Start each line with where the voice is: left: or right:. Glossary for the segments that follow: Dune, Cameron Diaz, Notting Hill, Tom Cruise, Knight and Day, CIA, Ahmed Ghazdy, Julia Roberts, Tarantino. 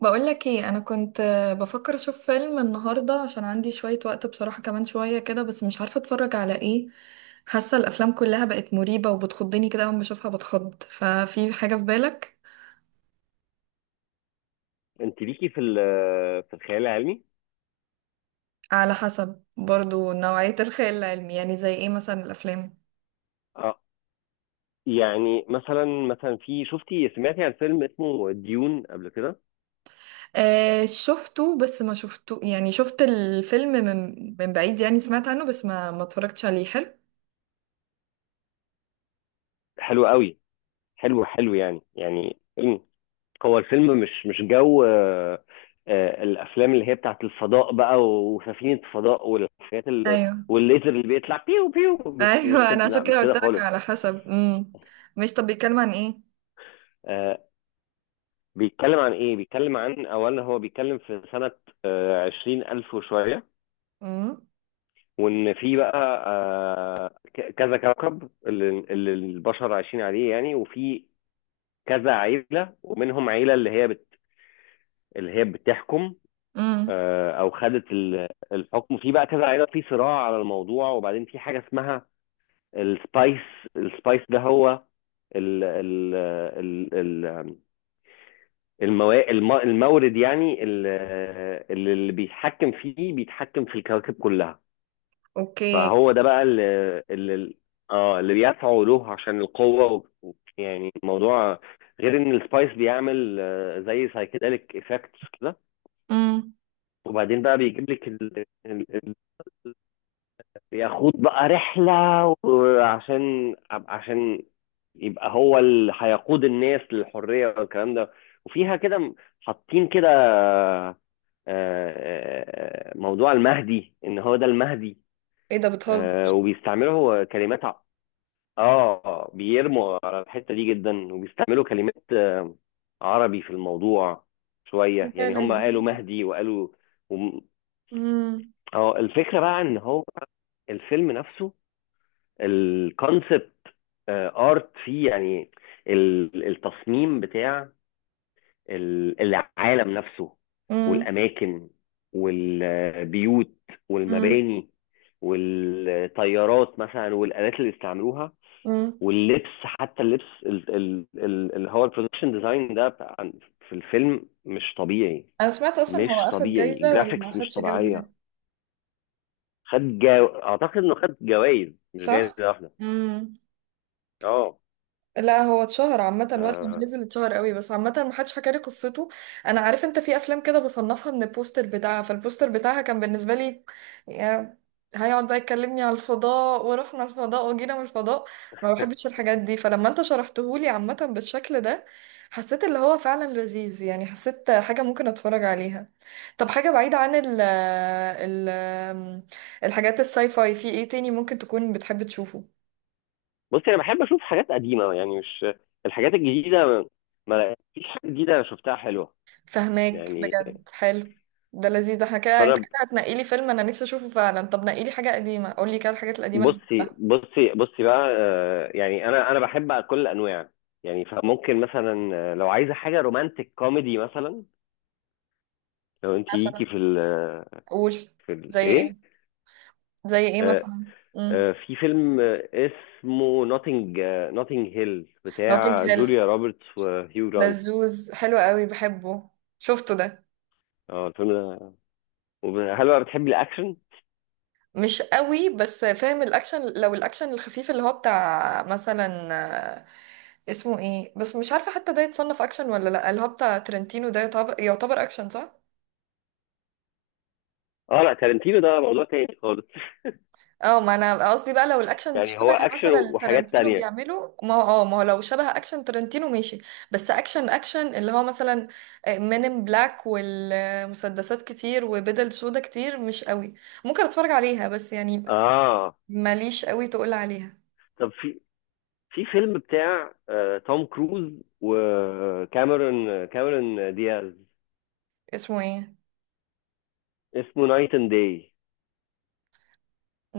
right: بقولك ايه، انا كنت بفكر اشوف فيلم النهارده عشان عندي شوية وقت بصراحة، كمان شوية كده. بس مش عارفة اتفرج على ايه. حاسة الافلام كلها بقت مريبة وبتخضني كده، اول ما بشوفها بتخض. ففي حاجة في بالك؟
left: انت ليكي في الخيال العلمي؟
right: على حسب برضو نوعية الخيال العلمي، يعني زي ايه مثلا الافلام؟
left: اه. يعني مثلا في سمعتي عن فيلم اسمه ديون قبل كده.
right: آه شفته، بس ما شفته يعني، شفت الفيلم من بعيد يعني، سمعت عنه بس ما اتفرجتش عليه. حلو.
left: حلو قوي. حلو حلو، يعني فيلم. هو الفيلم مش جو آه، آه، الافلام اللي هي بتاعت الفضاء بقى، وسفينه فضاء، والحاجات
right: ايوه،
left: والليزر اللي بيطلع بيو بيو. مش
right: ايوه انا
left: كده،
right: عشان
left: لا،
right: كده
left: مش كده
right: قلت لك
left: خالص.
right: على حسب. مش، طب بيتكلم عن ايه؟
left: آه، بيتكلم عن ايه؟ بيتكلم عن، اولا هو بيتكلم في سنه 20,000 وشويه. وان في بقى، كذا كوكب اللي البشر عايشين عليه، يعني. وفي كذا عيله، ومنهم عيله اللي هي بتحكم.
right: امم.
left: او خدت الحكم، في بقى كذا عيله في صراع على الموضوع. وبعدين في حاجه اسمها السبايس. السبايس ده هو ال ال ال ال المورد، يعني اللي بيتحكم فيه، بيتحكم في الكواكب كلها.
right: اوكي.
left: فهو ده بقى اللي اه اللي بيدفعوا له عشان القوة، يعني الموضوع. غير ان السبايس بيعمل زي سايكيدليك افكتس كده.
right: امم.
left: وبعدين بقى بيجيب لك ياخد بقى رحلة، وعشان يبقى هو اللي هيقود الناس للحرية والكلام ده. وفيها كده حاطين كده، موضوع المهدي، ان هو ده المهدي.
right: ايه ده، بتهزر؟
left: وبيستعملوا كلمات. اه، بيرموا على الحتة دي جدا، وبيستعملوا كلمات عربي في الموضوع
right: إيه
left: شوية،
right: ده
left: يعني هم
right: لذيذ.
left: قالوا مهدي وقالوا، وم-
right: امم.
left: اه، الفكرة بقى ان هو الفيلم نفسه، الكونسبت ارت فيه يعني. التصميم بتاع العالم نفسه،
right: امم.
left: والاماكن، والبيوت،
right: امم.
left: والمباني، والطيارات مثلا، والالات اللي استعملوها،
right: امم.
left: واللبس، حتى اللبس اللي هو البرودكشن ديزاين ده، في الفيلم مش طبيعي.
right: انا سمعت اصلا
left: مش
right: هو اخد
left: طبيعي.
right: جايزة ولا
left: الجرافيكس
right: ما
left: مش
right: اخدش جايزة؟
left: طبيعية. اعتقد انه خد جوائز، مش جايزة
right: صح.
left: واحدة.
right: امم.
left: اه.
right: لا هو اتشهر عامة وقت لما
left: آه.
right: نزل، اتشهر قوي، بس عامة محدش حكى لي قصته. انا عارف، انت في افلام كده بصنفها من البوستر بتاعها، فالبوستر بتاعها كان بالنسبة لي، يا هيقعد بقى يكلمني على الفضاء ورحنا الفضاء وجينا من الفضاء. ما بحبش الحاجات دي. فلما انت شرحتهولي عامة بالشكل ده، حسيت اللي هو فعلا لذيذ يعني، حسيت حاجة ممكن اتفرج عليها. طب حاجة بعيدة عن ال الحاجات الساي فاي، في ايه تاني ممكن تكون بتحب تشوفه؟
left: بصي، انا بحب اشوف حاجات قديمة، يعني مش الحاجات الجديدة. ما فيش حاجة جديدة انا شفتها حلوة،
right: فهماك،
left: يعني.
right: بجد حلو. ده لذيذ، ده احنا كده، انت
left: فانا ب-
right: كده هتنقي لي فيلم انا نفسي اشوفه فعلا. طب نقي لي حاجه قديمه، قول لي كده الحاجات القديمه اللي
left: بصي
right: بحبها.
left: بصي بصي بقى، يعني انا بحب كل الانواع، يعني. فممكن مثلا، لو عايزه حاجه رومانتك كوميدي، مثلا لو انت ليكي
right: مثلا.
left: في ال
right: قول.
left: في ال
right: زي
left: ايه.
right: ايه؟ زي ايه
left: آه
right: مثلا؟ امم.
left: في فيلم اسمه نوتنج هيل،
right: نوتنج
left: بتاع
right: هيل.
left: جوليا روبرتس وهيو جرانت.
right: لذوذ، حلو قوي بحبه. شفته ده.
left: اه، الفيلم ده. هل بقى بتحبي الاكشن؟
right: مش قوي، بس فاهم. الاكشن لو الاكشن الخفيف اللي هو بتاع مثلا، آه، اسمه ايه بس مش عارفه حتى ده يتصنف اكشن ولا لا، اللي هو بتاع ترنتينو ده يعتبر، يعتبر اكشن صح؟
left: اه، لا، تارنتينو ده موضوع تاني خالص.
right: اه ما انا قصدي بقى لو الاكشن
left: يعني هو
right: شبه
left: اكشن
right: مثلا
left: وحاجات
right: تارانتينو
left: تانية.
right: بيعمله، ما هو اه ما هو لو شبه اكشن تارانتينو ماشي. بس اكشن اكشن اللي هو مثلا مين ان بلاك والمسدسات كتير وبدل سودا كتير، مش قوي. ممكن اتفرج عليها بس يعني،
left: اه.
right: ماليش قوي تقول عليها.
left: طب في فيلم بتاع توم كروز وكاميرون كاميرون دياز.
right: اسمه ايه؟
left: اسمه نايت اند داي.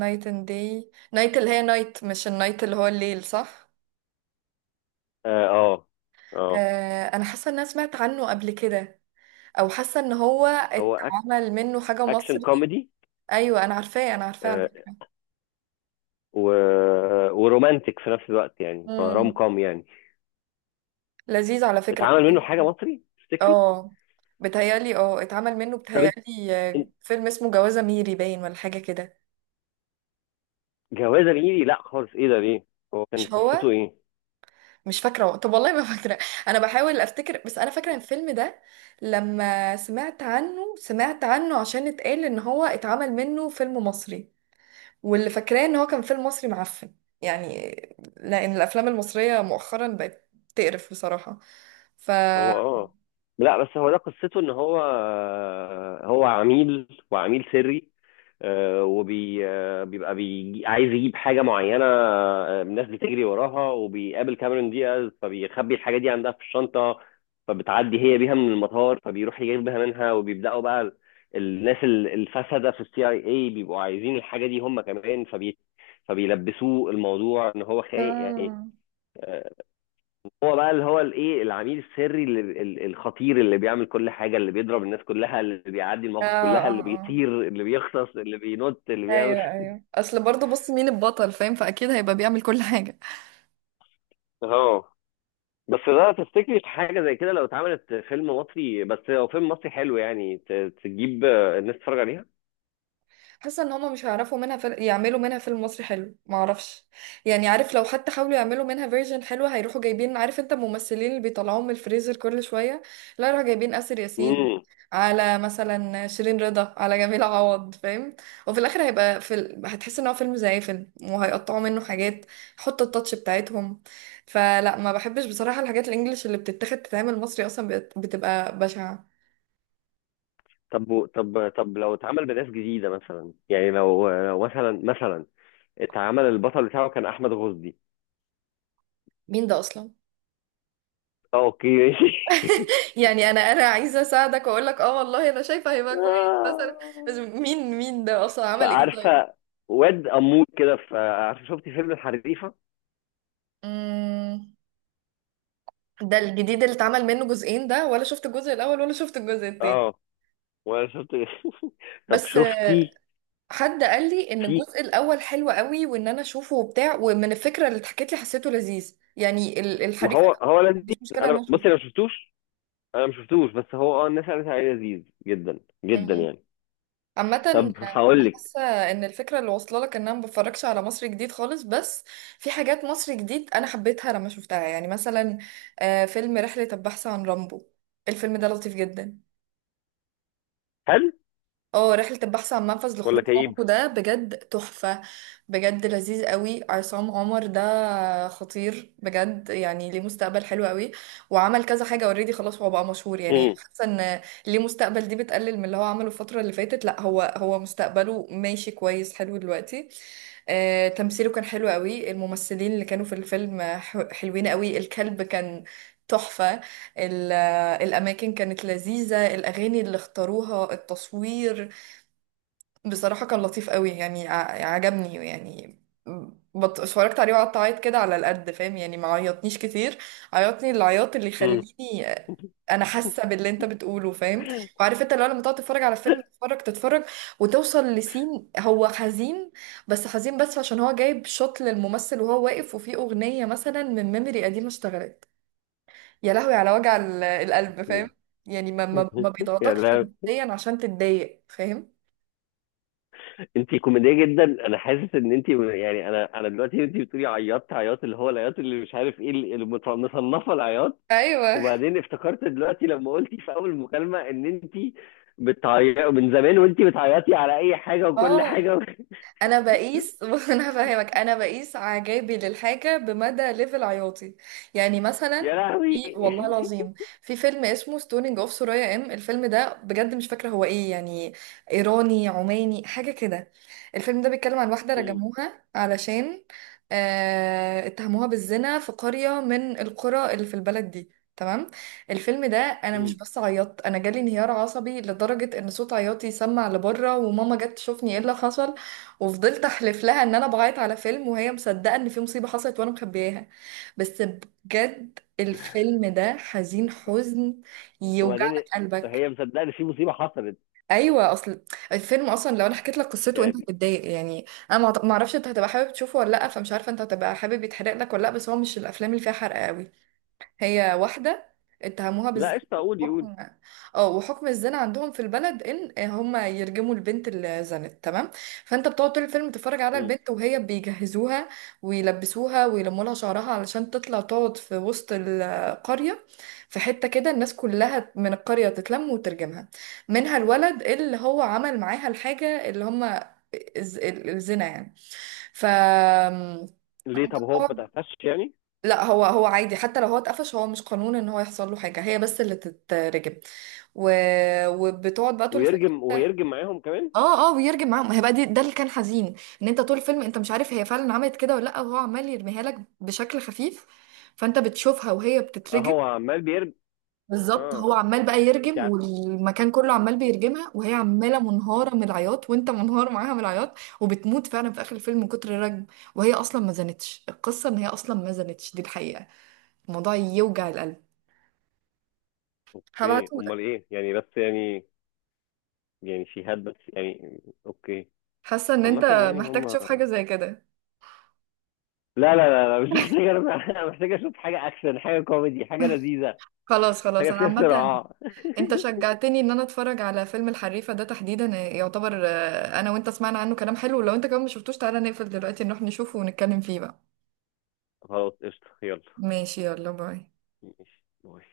right: نايت اند داي. نايت، اللي هي نايت مش النايت اللي هو الليل، صح؟
left: اه، اه. آه.
right: آه انا حاسه ان انا سمعت عنه قبل كده. او حاسه ان هو
left: هو
right: اتعمل منه حاجه
left: اكشن
right: مصري.
left: كوميدي،
right: ايوه انا عارفاه، انا عارفاه
left: آه،
right: عارفاه.
left: و... ورومانتك في نفس الوقت، يعني روم
right: مم.
left: كوم يعني.
right: لذيذ على فكرة.
left: اتعمل منه حاجه مصري، تفتكري؟
right: اه بتهيألي، اه اتعمل منه،
left: طب انت،
right: بتهيألي
left: إنت-
right: فيلم اسمه جوازة ميري باين ولا حاجة كده.
left: جوازه ميري؟ لا خالص، ايه ده، ليه؟ هو كان
right: مش هو،
left: قصته ايه؟
right: مش فاكرة، طب والله ما فاكرة. أنا بحاول أفتكر، بس أنا فاكرة الفيلم ده لما سمعت عنه، سمعت عنه عشان اتقال إن هو اتعمل منه فيلم مصري. واللي فاكراه إن هو كان فيلم مصري معفن يعني، لأن الأفلام المصرية مؤخرا بقت تقرف بصراحة. ف
left: هو، لا، بس هو ده قصته، ان هو هو عميل، وعميل سري. وبي آه، بيبقى بيجي عايز يجيب حاجه معينه، الناس بتجري وراها، وبيقابل كاميرون دياز، فبيخبي الحاجه دي عندها في الشنطه. فبتعدي هي بيها من المطار، فبيروح يجيبها منها، وبيبداوا بقى الناس الفسده في السي اي اي، بيبقوا عايزين الحاجه دي هم كمان، فبيلبسوه الموضوع ان هو خاين، يعني.
right: آه
left: آه، هو بقى اللي هو الايه، العميل السري اللي الخطير، اللي بيعمل كل حاجه، اللي بيضرب الناس كلها، اللي بيعدي
right: آه
left: المواقف كلها، اللي
right: آه.
left: بيطير، اللي بيختص، اللي بينط، اللي بيعمل.
right: ايوه، ايوه اصل برضه بص مين البطل فاهم، فاكيد هيبقى بيعمل كل حاجه.
left: اه. بس ده، تفتكري حاجه زي كده لو اتعملت فيلم مصري؟ بس هو فيلم مصري حلو، يعني تجيب الناس تتفرج عليها.
right: حاسه ان هما مش هيعرفوا منها فيلم، يعملوا منها فيلم مصري حلو، ما اعرفش يعني. عارف لو حتى حاولوا يعملوا منها فيرجن حلوه، هيروحوا جايبين، عارف انت الممثلين اللي بيطلعوهم من الفريزر كل شويه. لا يروحوا جايبين آسر ياسين،
left: امم.
right: على مثلا شيرين رضا، على جميل عوض، فاهم؟ وفي الاخر هيبقى في ال... هتحس ان هو فيلم زي فيلم، وهيقطعوا منه حاجات، يحطوا التاتش بتاعتهم. فلا ما بحبش بصراحه الحاجات الانجليش اللي بتتاخد تتعمل مصري، اصلا بتبقى بشعه.
left: طب، طب لو اتعمل بناس جديده مثلا، يعني لو مثلا اتعمل البطل بتاعه كان احمد غزدي.
right: مين ده اصلا؟
left: اوكي ماشي.
right: يعني انا عايزه اساعدك واقول لك اه والله انا شايفه هيبقى كويس مثلا، بس مين، مين ده اصلا عمل ايه طيب؟
left: فعارفه واد امور كده؟ فعارفه، شفتي فيلم الحريفه؟
right: مم. ده الجديد اللي اتعمل منه جزئين ده؟ ولا شفت الجزء الاول ولا شفت الجزء التاني؟
left: اه، وانا شفت. طب
right: بس
left: شفتي.
right: حد قال لي ان
left: في
right: الجزء الاول حلو قوي وان انا اشوفه وبتاع، ومن الفكره اللي اتحكت لي حسيته لذيذ يعني، ال-
left: ما
right: الحريف،
left: هو
right: انا ما
left: هو لذيذ.
right: عنديش مشكله ان
left: انا،
right: انا
left: بصي، انا ما شفتوش، انا ما شفتوش، بس هو، الناس قالت عليه لذيذ جدا، جدا
right: اشوفه.
left: يعني.
right: عامة أنا
left: طب هقول لك.
right: حاسة إن الفكرة اللي واصلة لك إن أنا ما بتفرجش على مصر جديد خالص، بس في حاجات مصر جديد أنا حبيتها لما شفتها. يعني مثلا فيلم رحلة البحث عن رامبو، الفيلم ده لطيف جدا.
left: هل
right: اه رحلة البحث عن منفذ
left: ولا
right: لخروج
left: كئيب؟
right: عمقه، ده بجد تحفة. بجد لذيذ قوي. عصام عمر ده خطير بجد، يعني ليه مستقبل حلو قوي. وعمل كذا حاجة اوريدي، خلاص هو بقى مشهور يعني.
left: امم.
right: حاسة ان ليه مستقبل، دي بتقلل من اللي هو عمله الفترة اللي فاتت، لا هو، هو مستقبله ماشي كويس حلو دلوقتي. تمثيله كان حلو قوي، الممثلين اللي كانوا في الفيلم حلوين قوي، الكلب كان تحفة، ال- الأماكن كانت لذيذة، الأغاني اللي اختاروها، التصوير بصراحة كان لطيف قوي يعني، عجبني يعني. بط... اتفرجت عليه وقعدت اعيط كده على القد، فاهم يعني ما عيطنيش كتير، عيطني العياط اللي
left: مم.
right: يخليني. انا حاسة باللي انت بتقوله فاهم. وعارف انت لو لما تقعد تتفرج على فيلم، تتفرج تتفرج وتوصل لسين هو حزين، بس حزين بس عشان هو جايب شوت للممثل وهو واقف، وفي اغنية مثلا من ميموري قديمة اشتغلت، يا لهوي على وجع ال- القلب، فاهم يعني؟ ما
left: يعني،
right: بيضغطكش
left: أنا-
right: نفسيا عشان تتضايق، فاهم؟
left: انت كوميديه جدا. انا حاسس ان انت، يعني انا دلوقتي، انت بتقولي عيطت عياط اللي هو العياط، اللي مش عارف ايه، مصنفه العياط.
right: ايوه.
left: وبعدين افتكرت دلوقتي لما قلتي في اول مكالمه ان انت بتعيطي من زمان، وانت بتعيطي على اي حاجه وكل
right: اه
left: حاجه،
right: انا بقيس انا فاهمك، انا بقيس اعجابي للحاجه بمدى ليفل عياطي. يعني مثلا
left: يا لهوي.
right: في والله العظيم، في فيلم اسمه ستونينج اوف سورايا، ام الفيلم ده بجد مش فاكره هو ايه يعني، ايراني عماني حاجه كده. الفيلم ده بيتكلم عن واحده
left: مم.
right: رجموها علشان آه اتهموها بالزنا، في قريه من القرى اللي في البلد دي. تمام. الفيلم ده انا مش
left: مم.
right: بس عيطت، انا جالي انهيار عصبي لدرجه ان صوت عياطي سمع لبره، وماما جت تشوفني ايه اللي حصل. وفضلت احلف لها ان انا بعيط على فيلم، وهي مصدقه ان في مصيبه حصلت وانا مخبياها. بس بجد الفيلم ده حزين، حزن يوجع
left: وبعدين،
right: لك قلبك.
left: هي مصدقه ان في مصيبه حصلت،
right: ايوه اصل الفيلم اصلا لو انا حكيت لك قصته انت
left: يعني؟
right: هتتضايق يعني. انا ما اعرفش انت هتبقى حابب تشوفه ولا لا، فمش عارفه انت هتبقى حابب يتحرق لك ولا لا، بس هو مش الافلام اللي فيها حرق قوي. هي واحدة اتهموها
left: لا
right: بالزنا،
left: قشطه، قولي قولي.
right: وحكم، اه وحكم الزنا عندهم في البلد ان هم يرجموا البنت اللي زنت. تمام. فانت بتقعد طول الفيلم تتفرج على
left: مم.
right: البنت وهي بيجهزوها ويلبسوها ويلموا لها شعرها علشان تطلع تقعد في وسط القرية، في حتة كده الناس كلها من القرية تتلم وترجمها، منها الولد اللي هو عمل معاها الحاجة اللي هم الز- الزنا يعني. ف
left: ليه طب، هو ما تقفش يعني؟
right: لا هو، هو عادي حتى لو هو اتقفش، هو مش قانون ان هو يحصل له حاجه، هي بس اللي تترجم. و... وبتقعد بقى طول الفيلم.
left: ويرجم،
right: انت-
left: ويرجم معاهم كمان؟
right: اه اه ويرجم معاهم، ما هي بقى دي ده اللي كان حزين، ان انت طول الفيلم انت مش عارف هي فعلا عملت كده ولا لا، وهو عمال يرميها لك بشكل خفيف، فانت بتشوفها وهي
left: اه،
right: بتترجم.
left: هو عمال بيرجم.
right: بالظبط هو
left: اه.
right: عمال بقى
left: انت
right: يرجم،
left: ع...
right: والمكان كله عمال بيرجمها، وهي عماله منهاره من العياط، وانت منهار معاها من العياط. وبتموت فعلا في اخر الفيلم من كتر الرجم، وهي اصلا ما زنتش، القصه ان هي اصلا ما زنتش، دي الحقيقه. الموضوع يوجع القلب.
left: اوكي، امال
right: هبعتهولك.
left: ايه يعني، بس يعني. يعني شهاد، بس يعني، اوكي.
right: حاسه ان
left: عامة
right: انت
left: يعني
right: محتاج
left: هم.
right: تشوف حاجه زي كده.
left: لا، لا، لا، لا، مش محتاج، أنا محتاج اشوف حاجه اكشن، حاجه كوميدي، حاجه لذيذه،
right: خلاص
left: حاجه
right: خلاص، انا
left: فيها
right: عامه
left: صراع.
right: انت شجعتني ان انا اتفرج على فيلم الحريفه ده تحديدا، يعتبر انا وانت سمعنا عنه كلام حلو، لو انت كمان ما شفتوش، تعالى نقفل دلوقتي نروح نشوفه ونتكلم فيه بقى.
left: خلاص قشطه، يلا.
right: ماشي، يلا باي.
left: ماشي، باي.